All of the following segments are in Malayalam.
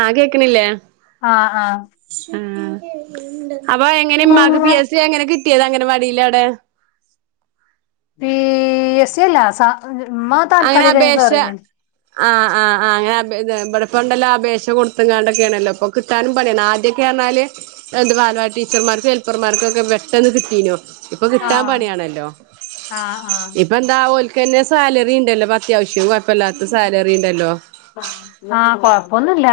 ആഹ് കേക്കണില്ലേ ആഹ് ആഹ് ആ അപ്പൊ എങ്ങനെ ഉമ്മാക്ക് പി എസ് സി അങ്ങനെ കിട്ടിയത് അങ്ങനെ മടിയില്ലാതെ പി എസ് സി അല്ല സ ഉമ്മ അങ്ങനെ താൽക്കാലികായി അപേക്ഷ കേറീനി ആഹ് ആഹ് ആ അങ്ങനെ അ ഇവിടെപ്പണ്ടല്ലോ അപേക്ഷ കൊടുത്തിങ്ങാണ്ടൊക്കെയാണല്ലോ അപ്പൊ കിട്ടാനും പണിയാണ് ആദ്യമൊക്കെന്ന് പറഞ്ഞാല് എന്ത് ബാലവാടി ടീച്ചർമാർക്കും ഹെൽപ്പർമാർക്കും ഒക്കെ പെട്ടെന്ന് കിട്ടീനോ ഇപ്പൊ കിട്ടാൻ ആഹ് പണിയാണല്ലോ ആഹ് ആഹ് ഇപ്പന്താ ഓല്ക്കന്നെ സാലറി യില്ലെ അത്യാവശ്യം കൊഴപ്പല്ലാത്ത സാലറിണ്ടല്ലോ ആഹ്കൊഴപ്പൊന്നുല്ല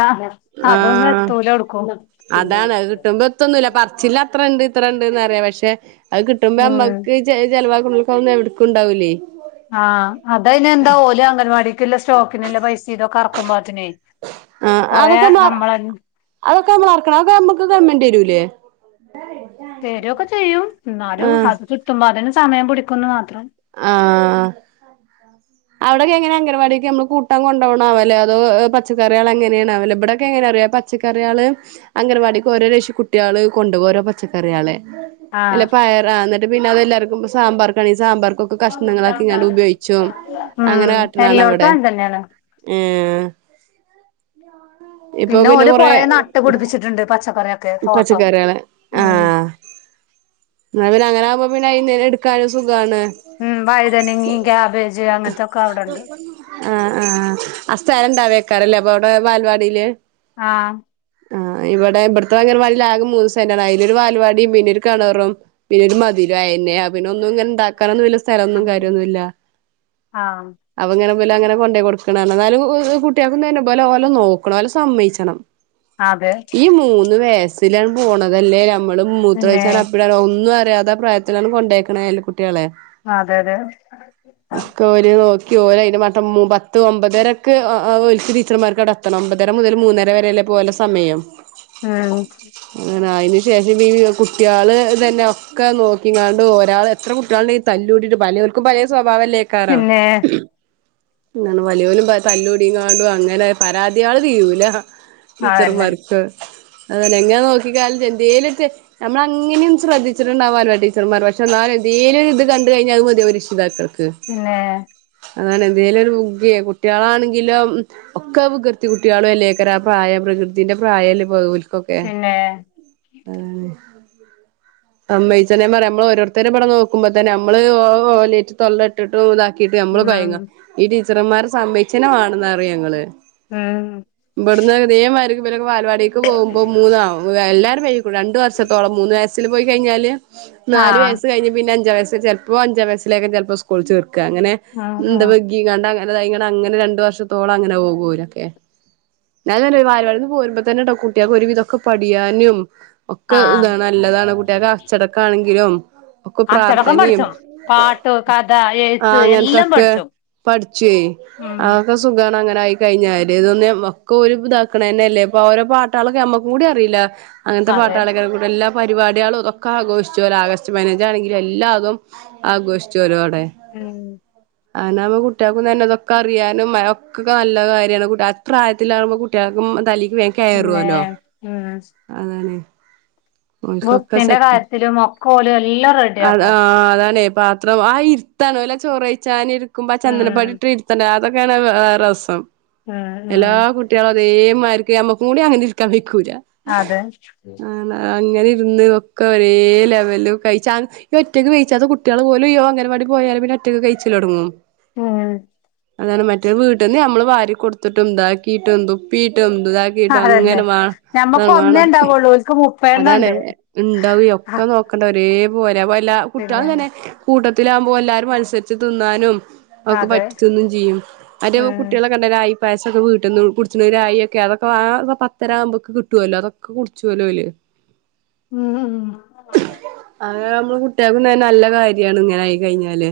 അതൊന്നു ആഹ് എത്തൂല ഏടുക്കും പിന്നെ ഇത്രണ്ട് ഇത്രണ്ട് ന്ന്പറയാ പക്ഷെ അത് കിട്ടുമ്പോ ഉം നമ്മക്ക് ചെ ചെലവാ ങ്ങക്കാവൊന്നും എവിടക്കുണ്ടാവില്ലേ ആഹ് അതയ്നന്താ ഓല് അംഗൻവാടിക്ക്ല്ലെ സ്റ്റോക്കിന്ല്ല പൈസിം ഇതൊക്കെ എറക്കുമ്പോത്തിനെ ആഹ് കൊറെ അതൊക്കെ മാ നമ്മള അതൊക്കെ ഞമ്മള് അറ്ക്കണം നമ്മക്ക് ഗവണ്മെന്റെരൂല്ലേ തെരൊക്കെ ചെയ്യും എന്നാലും ആഹ് അത് കിട്ടുമ്പോത്തിന് സമയം പിടിക്കുംന്ന് മാത്രം ആഹ് ആടൊക്കെങ്ങനെ അഗൻവാടിക്ക് നമ്മള് കുട്ടാന് കൊണ്ടോണവോല്ലെ അതോ പച്ചക്കറിയാള് എങ്ങനെണാവൊല്ലെ ഇവിടെക്കെ എങ്ങനെറിയൊ പ പച്ചക്കറിയാള് അംഗൻവാടിക്ക് ഓരോരേഷം കുട്ട്യാള് കൊണ്ടോവാ ഓരോ പച്ചക്കറിയാള് അല്ല ആഹ് പയറാ ആ ന്നിട്ട് പിന്നെ അതെല്ലാർക്കും സാമ്പാറെക്കാനെ സാമ്പാർ ഒക്കെ കഷ്ണങ്ങളക്കിക്കാണ്ട് ഉപയോഗിച്ചും അങ്ങനെ ഉം കാട്ട്ണ എല്ലോട്ത്തും കാണവിടെ അങ്ങൻതന്നേണ് ഏ പിന്നെ ഓല് കുറെ നട്ട് പിടിപ്പിച്ചിട്ടുണ്ട് പച്ചക്കറി ഉം പച്ചക്കറിയാള് ആഹ് ന്നാ പിന്നങ്ങ നാവുമ്പോ പിന്നെ അയിന്നെ എടുക്കാനു സുഖാണ് ഉം വഴുതനങ്ങയും ക്യാബേജ് അങ്ങനത്തൊക്കെ അവിടെണ്ട് ആ ആ ആ സ്ഥലണ്ടാവേ ക്കാരല്ലെ അപ്പൊ അവിടെ ബാലവാടീല് ആ ആ ഇവിടെ ഇബ ത്തെ അഗലാവാടീല് ആക്കെ മൂന്ന് സെൻറ്റാണ് അയിലൊരു വാലവാടിം പിന്നെ ഒരു കെണറും പിന്നെ മതിലും അയന്നെ പിന്നെ ഒന്നു ഇങ്ങനെ ഇണ്ടാക്കാനൊന്നും വല്ല്യ സ്ഥലൊന്നും കാര്യൊന്നുല്ല ആഹ് അപ്പങ്ങനെ ഇവലങ്ങനെ കൊണ്ടോയ് കൊടുക്ക്നാന്ന് എന്നാലും ഉം ഉം കുട്ടികൾക്കും തന്നെ ഇബലേ ഓലോ നോക്കുന്നോലെ സമ്മയിച്ചണം അതെ ഈ മൂന്ന് വഴസ്സിലാണ് പോണതല്ലേ നമ്മള് പിന്നെ മൂത്രൊയ്ച്ചാലൊ അപ്പിടാള്ളൊ ഒന്നും അ യതാ പ്രായത്തിലാണ്ട് കൊണ്ടേക്ക്ണെല്ലേ കു ട്ട്യളെ അതെ അതെ ഒക്കെ ഓല് നോക്കി ഓലയിന്റെ മട്ടം മ് പത്ത് ഒമ്പ രക്ക് ഓ ഓ ടീച്ചർമാർക്ക് അവിടെ എത്തണം ഒമ്പതര മുതൽ മൂന്നര വരെയല്ലേപ്പ ഓലെ സമയം ആ അയിന് ശേഷം ഈ കുട്ട്യാള് തന്നെ ഒക്കെ നോക്കിക്കാണ്ട് ഒരാളെ എത്ര കുട്ട്യാള്ണ്ടെയി തല്ലു കൂട്ടിട്ട് പലൊല്ക്കും പലെ സ്വഭാവല്ലേക്കാരം പിന്നെ അങ്ങനെ വലിയോലും ത തല്ലൂടിക്കാണ്ടുങ്ങനെ പരാതിയാള് തീരൂല ടീച്ചർ അതന്നെ മാർക്ക്‌ അതന്നെ എങ്ങനെ നോക്കിക്കാല് എന്തേലൊരു തെ നമ്മളങ്ങനി ശ്രദ്ധിച്ചിട്ടുണ്ടാവാലൊ ടീച്ചർമാര് പക്ഷെ എന്നാലും എന്തേലും ഒരു ഇത് കണ്ട് കഴിഞ്ഞാ അത് മതിയാവും രക്ഷിതാക്കള് പിന്നെ അതാണ് എന്തേലും ഒരു വിക്കെ കുട്ട്യാളാണെങ്കിലോ ഉം ഒക്കെ വികൃതി കുട്ട്യാളു അല്ലേക്കാരം ആ പ്രായം പ്ര വികൃതിന്റെ പ്രായല്ലേ പിന്നെ അതാണെ സമ്മയിച്ചനം ഞാൻ പറയാ നമ്മള് ഓരോരുത്തരെബടെ നോക്ക്പ്പൊ തന്നെ നമ്മള് ഓലേറ്റ് തൊള്ളട്ടിട്ടും ഇതാ ക്കിട്ട് നമ്മള് ഉം കൊയങ്ങ ഈ ടീച്ചർന്മാരെ സമ്മയിച്ചെന്നെവാണന്ന് പറയെ ഞങ്ങള് ഉം ഇബട്ന്ന് ഇതേമാരിക്ക് ഇവരൊക്കെ ബാലവാടി ടിക്ക് പോവുമ്പോ മുന്നാവും എല്ലാരും വൈകിക്ക്ണു രണ്ടു വർഷത്തോളം മൂന്ന് വയസ്സിൽ പോയി കഴിഞ്ഞാല് നാല് ആഹ് വയസ് കഴിഞ്ഞ് പിന്നെ അഞ്ചാവയസ്സ് ചെലപ്പോ അഞ്ച വയസ്സിലേക്കു ചെലപ്പൊ സ്കൂളില് ചേ ക്ക അങ്ങനെ ഉം ഉം എന്താ വൈക്കിക്കാണ്ട് അങ്ങനെതായ് ഇങ്ങനെ അങ്ങനെ രണ്ട് വർഷത്തോളം അങ്ങനെ പോകും ഓലൊക്കെ ഞാന് [unintelligible] ബാലവാടീന്ന് പോരുമ്പോ തന്നെട്ടോ കുട്ട്യാക്ക് ഒരു വിധൊക്കെ പടിയാനും ഒക്കെ ആഹ് ഇതാണ് നല്ലതാണ് കുട്ടിക് അച്ചടക്ക ആണെങ്കിലും ഒക്കെ അച്ചടക്കം പ്രാർത്ഥനയും പഠിച്ചോ പാട്ട് കഥ ആ എഴുത്ത് എല്ലാം അങ്ങനത്തൊക്കെ പഠിച്ചോ പഠിച്ചേ ഉം അതൊക്കെ സുഖണ് അ ങ്ങനെ ായി കഴിഞ്ഞാല് ഇതൊന്നും ഒക്ക ഓല് ഇതാക് നെനെല്ലേ പ്പഓരോ പാട്ടാളൊക്കെ അമ്മക്കും കൂടി അറിയില്ല അങ്ങനത്തെ അതെ പാട്ടാളെക്കാരൻ കൂടെ എല്ലാം പരിപാടിളും തൊക്കെ ആഘോഷിചോലോ ആഗസ്റ്റ് പതിനഞ്ചാണെങ്കിലും എല്ലാതും ആഘോഷിചോലോ ഉം അങ്ങാവുമ്പ കുട്ടികൾക്കും തന്നെ തൊക്കെ അറിയാനും ഒക്കൊക്കെ നല്ല കാര്യമാണ് ആ പ്രായത്തിലാകുമ്പോ കുട്ടികൾക്കും തലി ക് പിന്നെ വേക്കറൂല്ലോ ഉം അതാണ് ഓൽകൊക്കെ ബുക്കിന്റെ സെറ്റ് കാര്യത്തിലും ഒക്കെ ഓല് എല്ലാം അതാ റെഡിയാക്കും അ ആ അതാണ് പാത്രം ആ ഇരുത്തണ ചോറഴച്ചാൻ ഇരിക്കുമ്പോ ആ ഉം ചൻദനപ്പടി ഇട്ട് ഇര് ത്തൽ ക്കെയാണ് വേറെ രസം ഉം എല്ലാ ഉം കുട്ടട്ടളും അതേമാർക്ക് നമ്മക്കുടി അങ്ങനെ ഇരിക്കാൻ വെയ്ക്കൂല അതെ ആണ് അങ്ങനെ ഇരുന്ന് ഒക്കെ ഒരേ ലെവല് കഴിച്ച ഒറ്റയ്ക്ക് കയ്ച്ചാത്ത കുട്ട്യള് പോലും ഇ അങ്ങൻവാടി പോയാല് പിന്നെ ഒറ്റക്ക് കയ്ച്ചിലൊടങ്ങും ഉം അതാണ് മറ്റേരു വീട്ടിന്ന് നമ്മള് വാരി കൊടുത്തിട്ടും താക്കിട്ടും തു പ്പിട്ടും ഇതാക്കിട്ടും അതന്നെ അങ്ങനെ വേ അ ഞമ്മക്ക് ഒന്നേ വേണം ഉണ്ടാവുള്ളൂ ഓൽക്ക് മുപ്പെണ്ണം അതാണ് ഉണ്ട് ഉണ്ടാവ ഒക്കെ നോക്കണ്ട ഒരേ പോല എല്ല പിന്നെ കുട്ടികളും തന്നെ കൂട്ടത്തി ത്തിലാമ്പോ എല്ലാരും മത്സരിച്ച് തിന്നാനും അവക് അതെ പറ്റന്നും ഇല്ലേയ് അറ്റെ ഉം കുട്ടികളെ കണ്ടെരെ ആയി പായസൊക്കെ വീട്ടിന്ന് കുടിച്ണ് ഒരായൊക്കെ അതൊക്കെ ആ പത്തര ആമ്പോക്ക് കിട്ടോല്ലോ അതൊക്കെ കുടിച്ചോല്ലോ ഓല് ഉം ഉം നമ്മൾ കുട്ടികൾക്കും തെന്നെ നല്ല കാര്യാണ് ഇങ്ങനെ ആയി കഴിഞ്ഞാല്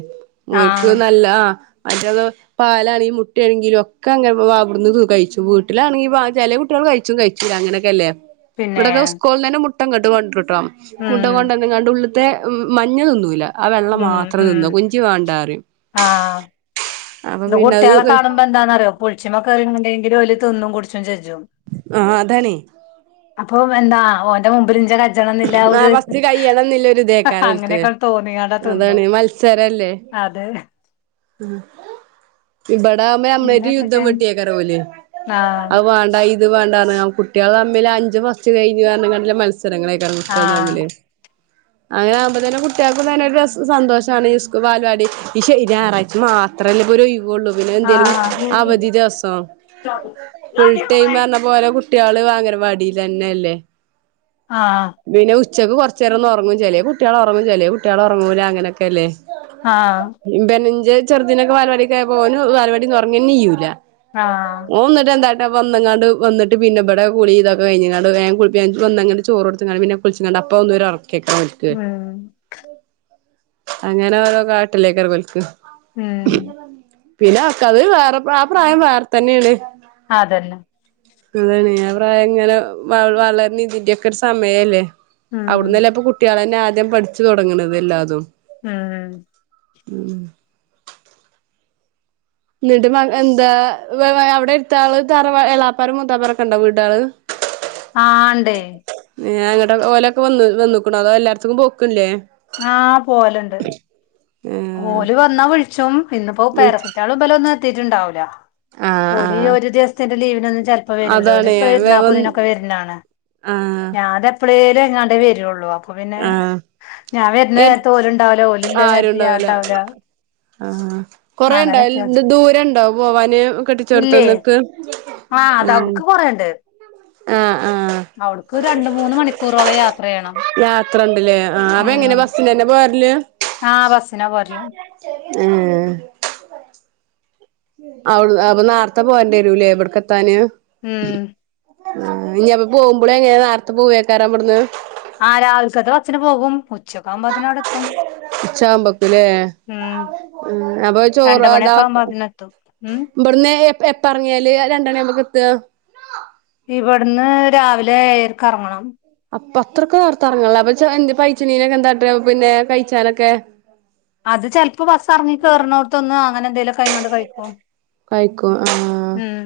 ഓൽക്ക് ആഹ് നല്ലാ മറ്റേതോ പാലാണെങ്കും മുട്ടണെങ്കിലും ഒക്കെ അങ്ങനെ അവട്ന്ന് കഴിച്ചും വീട്ടിലാണെങ്കിൽ ചെല കുട്ടിള് കഴിച്ചു കയ്ച്ച്ലാ അങ്ങനെക്കല്ലേ പിന്നെ മുട്ട ങ്ങട്ട് കൊണ്ടരുട്ടോ മുട്ട ഉം കൊണ്ടന്നങ്ങാണ്ട് ഉള്ളത്തെ മഞ്ഞ തിന്നുല ആ വെള്ള ഉം മാത്രം ഉം തിന്നും കുഞ്ചി വേണ്ടറിയും കുട്ട്യാളെ കാണുമ്പന്താന്നറയോ പുൾച്ചിമ്മെ കേറികാണ്ടെകിലും ഓലത് തിന്നും കുട്ച്ചും ചെ ആ അതാണേ. അപ്പൊ എന്താ ഓന്റെ മുമ്പിൽ ഇഞ്ച ക ല്ല ആ ഒര് ഫസ്റ്റ് അങ്ങനെക്ക തോന്നിയാണ്ടാ അതാണെ മത്സരല്ലേ. പിന്നെ നമ്മളേറ്റ് യുദ്ധം എന്തൊക്കെ വെട്ടിയേകാരം ഓല് ആഹ് അവാണ്ട ഇത് വേണ്ടാന്ന് കുട്ട്യാളം മ്മ്ലഞ്ച് ഫസ്റ്റ് കയ്ഞൂർന്ന് പറഞ്ഞെങാണ്ടൊള്ള മത്സരങ്ങളായികാരം ക്ക ആഹ് തമ്മില് അങ്ങനെ ആവുമ്പോതേന്നും കുട്ട്യാൾകും തന്നെ ഒര് ഡ്രെസ്സും സന്തോഷാണ് ഈ സ്കൂ വാച്ചാടി ഈ ശെനി ഞായറാഴ്ച മാത്ര അത്രല്ല ഒരു ഒയ് വൊള്ളൂ പിന്നെ ഏന്തേലും ആഹ് അവധി ദിവസം. ഫുൾ ടൈം പറഞ്ഞ പോലെ കുട്ട്യാള് അംഗനവാടിലന്നല്ലെ പിന്നെ ഉച്ചക്ക് കൊർചേരൊം ള്ളൊ ങ്ങും ചെ കുട്ട്യാള് ഒറങ്ങും ചല്ലേ കുട്ട്യാള് ഒറങ്ങൂല അങ്ങനൊക്കല്ലേ. ആ ചെറുദിനൊക്കെ വാലവാടിക്ക് പോയപ്പം ഓന് വാലവാടിന്ന് ഒറങ്ങേന്നെ ചെയ്യൂല ആഹ് ഓൻന്നട്ട് എന്താ വന്നങ്ങണ്ട് വന്നിട്ട് പിന്നെപടെ കുളിതക്കെ കഴിഞ്ങ്ങാണ്ട് വേം കുളിച്ചി ഒന്നങ് ചോറ് കൊടുത്തങ്ങാണ്ട് പിന്നെ കുളിച്ചങ്ങാണ്ട് അപ്പൊ ഒന്നുരാ കേക്നോൽക്ക് ഉം അങ്ങനെ ഓരോ കാട്ടിലേക്കരം ഓൽക്ക് ഉം പിന്നാക്കത് വേറെ പ്രാ ആ പ്രായം വേർന്നേണ് അതന്നെ അതാണ് ഞാൻ പ്രായം ഇങ്ങനെ വളര്ണ ഇതിന്റെയ ഒക്കെ ഒരു സമയല്ലേ ആ കുട്ടികളന്നെ ആദ്യം പഠിച്ചു തുടങ്ങണുന്നത് എല്ലാതും ഉം ഉം ന്നിട്ട് പോ എന്താ അവിടെ എടുത്ത ആള് തറ എളാപ്പാരും മൂത്താപ്പര്ക്കെ ഉണ്ടാ വീടാള് ആ ണ്ട് ഏ അങ്ങട്ട ഓലൊക്കെ വന്ന് വന്നക്ക്‌ണോ അതോ എല്ലാർത്ക്കും പോക്കില്ലേ ആഹ് പോവല്ണ്ട് ഏ ഓല് വന്നാ വിള് ച്ചും ഇന്ന്പ്പോ വിളിച്ച പേരക്കുട്ടിളും ബലൊന്നും എത്തിയിട്ടുണ്ടാവുല ആഹ് ഓല് ഈ ആഹ് ഒരു ദിവസത്തിന്റെ ലീവിന് ചെലപ്പോ വരുലോല് അതാണ് വ പെര്ന്നാക്ക് വന്ന് തിനൊക്കെ വരുന്നാണ് ആഹ് ഞാന് എപ്പഴെല് എങ്ങാണ്ടേ വരുള്ളു അപ്പൊ പിന്നെ ആഹ് ഞാൻ വരുന്ന നേരത്തെ ഓലുണ്ടാവൂല ഓലില്ലതെ ണ്ടാവില്ല ആഹ കൊറെ ഉണ്ടാവ അങ്ങനെയൊക്കെ ദു ദൂരണ്ടാവും പോവാന് കെട്ടിച്ചോർത്തന്നൊക്കെ ആഹ അത അടുക്ക് കൊറേണ്ട് ആഹ അവവിടുക്ക് രണ്ട മൂന്ന് മണിക്കൂറോളം യാത്ര ചെയ്യണം ല്ലേ ആ അപ്പൊ എങ്ങനെ ഉം ബസ്സി തന്നെ പോയറല് ആ ബസ്സിനാ പോരല് ആഹ അവി അപ്പൊ നാരത്തെ പോവണ്ടരൂലേ എവിടക്ക എത്താന് ഉം ആ ഇനിപ്പൊ പോകുമ്പോളേ എങ്ങനെ നേരത്തെ പോവേക്കാറ അവിടുന്ന് ആ രാവിലക്കത്ത് ബസ്സിന്‌ പോകും ഉച്ചക്ക ആകുമ്പോ തിന്ന് വടെ എത്തും ഉച്ചാമ്പക്കല്ലേ ഉം ഉം അപ്പൊ രണ്ട് ചോറോ അതാ മണിയൊക്കെ ആവുമ്പോ അതിനെത്തും ഉം ഇവിടുന്ന് എപ്പ എപറെങ്ങിയാല് രണ്ടെണി ആവുമ്പൊക് എത്തുക ഇവിടുന്ന് രാവിലെഎയരക് റങ്ങണം അപ്പൊ അത്രക്കെർത്തെറങ്ങല്ല അപ്പ എന്ത് പൈച്ചനീനൊക്കെ എന്തട പിന്നെ കഴിച്ചാലൊക്കെ അത് ചിലപ്പോ ബസ് ഇറങ്ങി കേറുന്നോട്ത്ത്‌ന്ന് അങ്ങനെ എന്തേലും കൈങ്ങണ്ട് കഴിക്കും കയിക്കോ ആഹ ഉം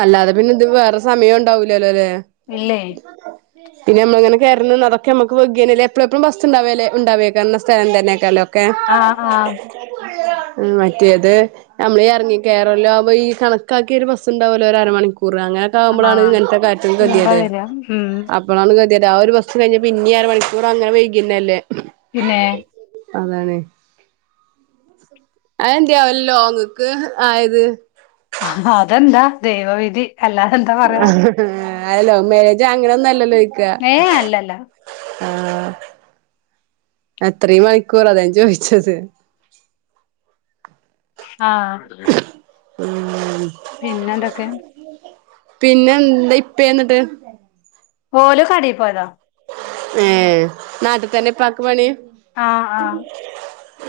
അല്ലാതെ പിന്നെ ഇത് വേറെ സമയം ഉണ്ടാവൂലല്ലോ ലെ ഇല്ലേ പിന്നെ നമ്മങ്ങനെ കെയാറുന്നു അതൊക്കെ നമുക്ക് വൈഗന്നെലെ എപ്പേഴും എപ്പഴുംബസ്ണ്ടാവേലെ ഉണ്ടാവേകുന്നസ്ഥലം തന്നെക്കാല്ലോ ആഹ് ആഹ് ഉം മറ്റേത് നമ്മളെ ഇറങ്ങി കേയറല്ല ആുമ്പോ ഈ കണക്കാക്കിയ ഒരുബസ് ണ്ടാവലോ ഒരു അരമണിക്കൂർ അങ്ങനെയൊക്കെ ആഹ് ആവുമ്പോഴാണ് ആഹ് ഇങ്ങനത്തെ കാര്യങ്ങൾ കീറ കതിയത് വര ഉം അപ്പോഴാണ് യെഥാ ഒരു ബസ് കഴിഞ്ഞ പിന്ന അര മണിക്കൂർ അങ്ങനെ വൈകിക്കുന്നല്ലേ പിന്നെ അതാണ് അ എന്ന്ത്യാവല്ല ലോങ്ക്ക് ആയത് ആ അതെന്താ ദൈവവിധി അല്ലാതെന്താ പറയാ ആല്ലോ മേരെജ് അങ്ങനൊന്ന അല്ലോ ഏ അല്ലല്ല ആഹ എത്രയും മണിക്കൂർ അതാൻ ചോദിച്ചത് ആഹ ഉം പിന്നെന്തൊക്കെ പിന്നെ എന്താ ഇപ്പ എന്നിട്ട് പോലും കടി പോയതാ ഏ നാട്ടിൽ തന്നെ പാക്ക് മണി ആഹ് ആഹ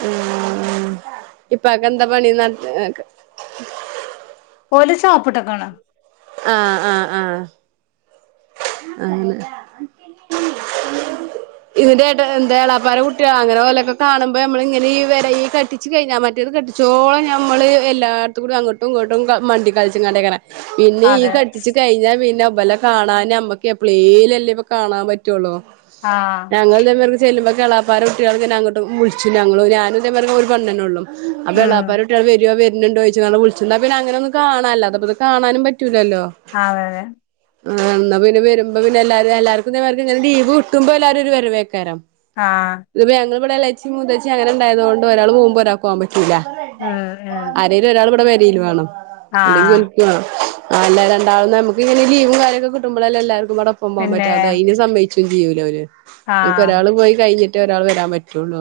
ഉ ഇപ്പൊക്കെ എന്താ പണി നാട്ടി സാപ്പിട്ട കാണ ആഹ ആഹ ആഹ അങ്ങനെ ഇതിന്റെ എടന്റെ ഏളാപ്പാര കുട്ടിയാ അങ്ങനെ ഓലൊക്കെ കാണുമ്പോ നമ്മള ഇങ്ങനെ ഈ വില ഈ കെട്ടിച്ച് കഴിഞ്ഞാ മറ്റേതു അടിച്ചോളം ഞമ്മള് എല്ലായിടത്തും കൂടി അങ്ങോട്ടും ഇങ്ങോട്ടും മണ്ടി കളിച്ചും കണ്ടക്കനെ പിന്നെ ഈ അതെ കെട്ടിച്ചു കഴിഞ്ഞാ പിന്നെ പെല കാണാന് നമ്മക്ക് എപ്ളീലല്ലേ ഇപ്പൊ കാണാൻ പറ്റുള്ളോ ആഹ് ഞങ്ങ ന്നട്ട് പ്പം ചെല്ലുമ്പ എളാപ്പാര കുട്ടികൾക്കങ്ങെ അങ്ങോട്ട് വിളിച്ചു ഞങ്ങൾ ഞാനും ഒരു പെണ്ണ്എന്നൊള്ളു അപ്പ ഉം എളാപ്പാരെ കുട്ടികൾ വരോ വരുന്നുണ്ടോ ചോയ്ച്ച്കാണ്ട് വിളിച്ചും പിന്ന അങ്ങനെ ഒന്നു കാണാലോ അല്ലാതപത് കാണാനും പറ്റു റ്റൂല്ലല്ലോ അതെ അതെ ആ എന്നാ പിന്നെ വേ വരുമ്പോ പിന്നെ എല്ലാരും എല്ലാർക്കും തേ മാതിരിക്ക് ങ്ങനെ ലീവ് കിട്ടുമ്പോ എല്ലാരും ഒരു വരവെയ്ക്കാരം ആഹ ഇവിടെ ഇളച്ചി മൂത്തച്ചി അങ്ങനെ ഉണ്ടായത് കൊണ്ട് ഒരാൾ പോവുമ്പോ ഒരാൾക്ക് പോവാൻ പറ്റൂല ഉം ഉം ആരേലു ഒരാൾ ഇവിടെ വേ വേണം ആഹ് അല്ലെങ്കിൽ [unintelligible] ആ അല്ല രണ്ടാളും നമുക്ക് ഇങ്ങനെ ലീവും കാര്യയൊക്കെ കട്ടുമ്പൊളല്ലേ എല്ലാർക്കും കൂടെ ഒപ്പം പോവാൻ പിന്നെ പറ്റാ ഇത് അയിന്‌ സ ചെയ്യൂല ഓര് ഓൽക്ക ആഹ് ഒരാൾ പോയി കഴിഞ്ഞിട്ടേ ഒരാൾ വരാൻ പറ്റുള്ളോ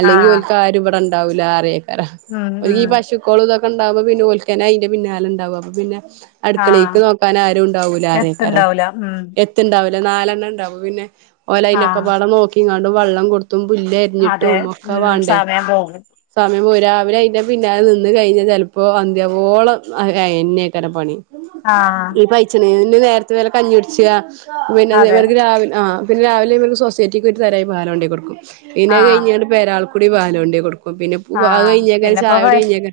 അല്ലെങ്കിൽ ആഹ് ഓൽക്കാരും ഇവിടെ ഉണ്ടാവൂല്ല അറിയെയ്ക്കാരം ഉം ഓര് ഉം ഈ പശുക്കോൾതൊക്കെ ഒ ഉണ്ടാവുമോ പിന്നെൽക്കന അതിന്റെ പിന്നാലെ ഉണ്ടാവും അപ്പം പിന്നെ ആഹ് അടുക്കളക്ക് നോക്കാൻ ആരും ഉണ്ടാവൂല അതയ്ക്കാരം എത്ത്ണ്ടാവൂല ഉം എത്തുണ്ടാവ നാലെണ്ണം ഉണ്ടാവും പിന്നെ ഓലയിനെ ആഹ് ഒക്കൊപാടെ നോക്കിങ്ങാണ്ട്‌ വെള്ളം കൊടുത്ത ത്തും അതെ പുല്ലരിഞ്ഞിട്ടും ഒക്കെ ഉം വേണ്ടേ സമയം പോകും സമയം രാവിലെ അയിന്റെ പിന്നാല് നിന്ന് കഴിഞ്ഞ ചിലപ്പോ അന്ത്യാവോളം ആയെന്നെയ്ക്കാരം പണി ആഹ് ഈ പൈച്ച്ണെയ്ന്‌ ന്നേരത്ത്നേര കഞ്ഞി കുടിച്ച്യാ അതെ പിന്നെർക്ക് രാവിലെ ആഹ് പിന്നെ രാവിലെ ഇവർ സൊസൈറ്റിക്ക് ഒരു തരംപാൽ കൊണ്ടു കൊടുക്കും പിന്നെ ആഹ് കഴിഞ്ഞട്ട് പേരാൽകൂടി പാൽ കൊണ്ടോയി കൊടുക്കും ഓ പിന്നെ അ ആഹ് കഴിഞ്ഞേക്കൻ പിന്നെപ്പോ ചായോടെ കഴിഞ്ഞേക്കെ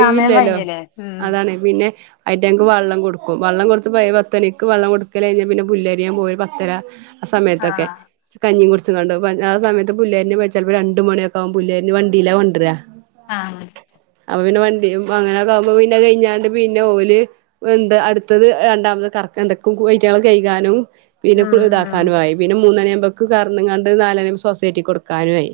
സമയം കഴിഞ്ഞില്ലേ ഉം അതാണ് പിന്നെ അയിട്ടങ്ങൾക്ക് വെള്ളം കൊടുക്കും വള്ളം കൊടുപ്പോ പത്തണിക്ക് വള്ളം കൊടു കഴിഞ്ഞ് പിന്നെ പുല്ലരിയാൻ പോയ ഒരു പത്തര ആ സമയത്തൊക്കെ ആഹ് കഞ്ഞി കു കണ്ട ആ സമയത്ത് പുല്ലേരിഞ്ഞു വച്ചപ്പോ രണ്ട് മണിയക്കെ ആവും പുല്ലരിഞ്ഞ വണ്ടിയിലാ കൊണ്ടുവരാ ആഹ അങ്ങനെയൊക്കെ ആകുമ്പോ പിന്നെ കഴിഞ്ഞാണ്ട് പിന്നെ ഓല് എന്താ അടുത്തത് രണ്ടാമത് കറക്ക എന്തൊക്ക കുട്ടികൾ കഴികാനും പിന്നെ ഉം ഉം ഇതാക്കാനും ആയി പിന്നെ മൂന്ന കർന്ന്കാണ്ട് നാലണി സൊസൈറ്റി കൊടുക്കാനും ആയി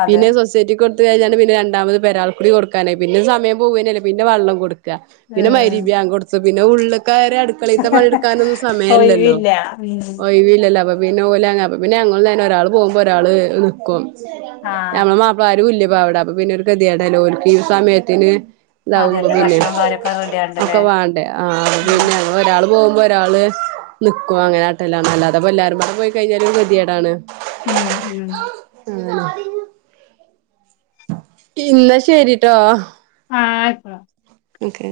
അതെ പിന്നെ സൊസൈറ്റി കൊ അ കഴിഞ്ഞ പിന്നെ രണ്ടാമത് പരാൾക്ക കുടി കൊടുക്കാനായി പിന്നെ സമയം പോവേനേ പിന്നെ വെള്ളം കൊടുക്കും പിന്നെ ഉം മഗ്‌രിബാങ്ക് കൊടുത്ത് പിന്നെ ഉള്ള് കയറി അടുക്കളയിൽത്തെ പണിയെടുക്കാനൊ സ സമയല്ലല്ലോ ഒഴിവില്ല ഉം ഒഴിവില്ലല്ലോ അപ്പ പിന്നെ ഓല പിന്നെ അഞന്ന് തന്നെ ഒരാൾ പോകുമ്പോ ഒരാള് നിക്കും ആഹ് ഞമ്മളെ മാപ്പളാരും ഇല്ല പ അവിട അപ്പ പിന്നെ ഒരു കതിയടല്ലോൽക്ക് ഈ സമയത്തിന് ഇതാവുമ്പോ അതന്നെ പിന്നെ ഭക്ഷണം കാര്യൊക്കെ ഒക്കെ റെഡിയാണ്ടല്ലേ വേണ്ടേ ആ ഉം പിന്നെ ഒരാൾ പോവുമ്പ ഒരാള് നിക്കുവ അങ്ങനെ ആട്ടല അല്ലാതെ എല്ലാവാരും കൂടെ പോയി കഴിഞ്ഞാല് ഗതിയേടാണ് ഉം ഉം ഉ ഇന്ന ശരിട്ടോ ആഹ ആയിക്ക ഓക്കെ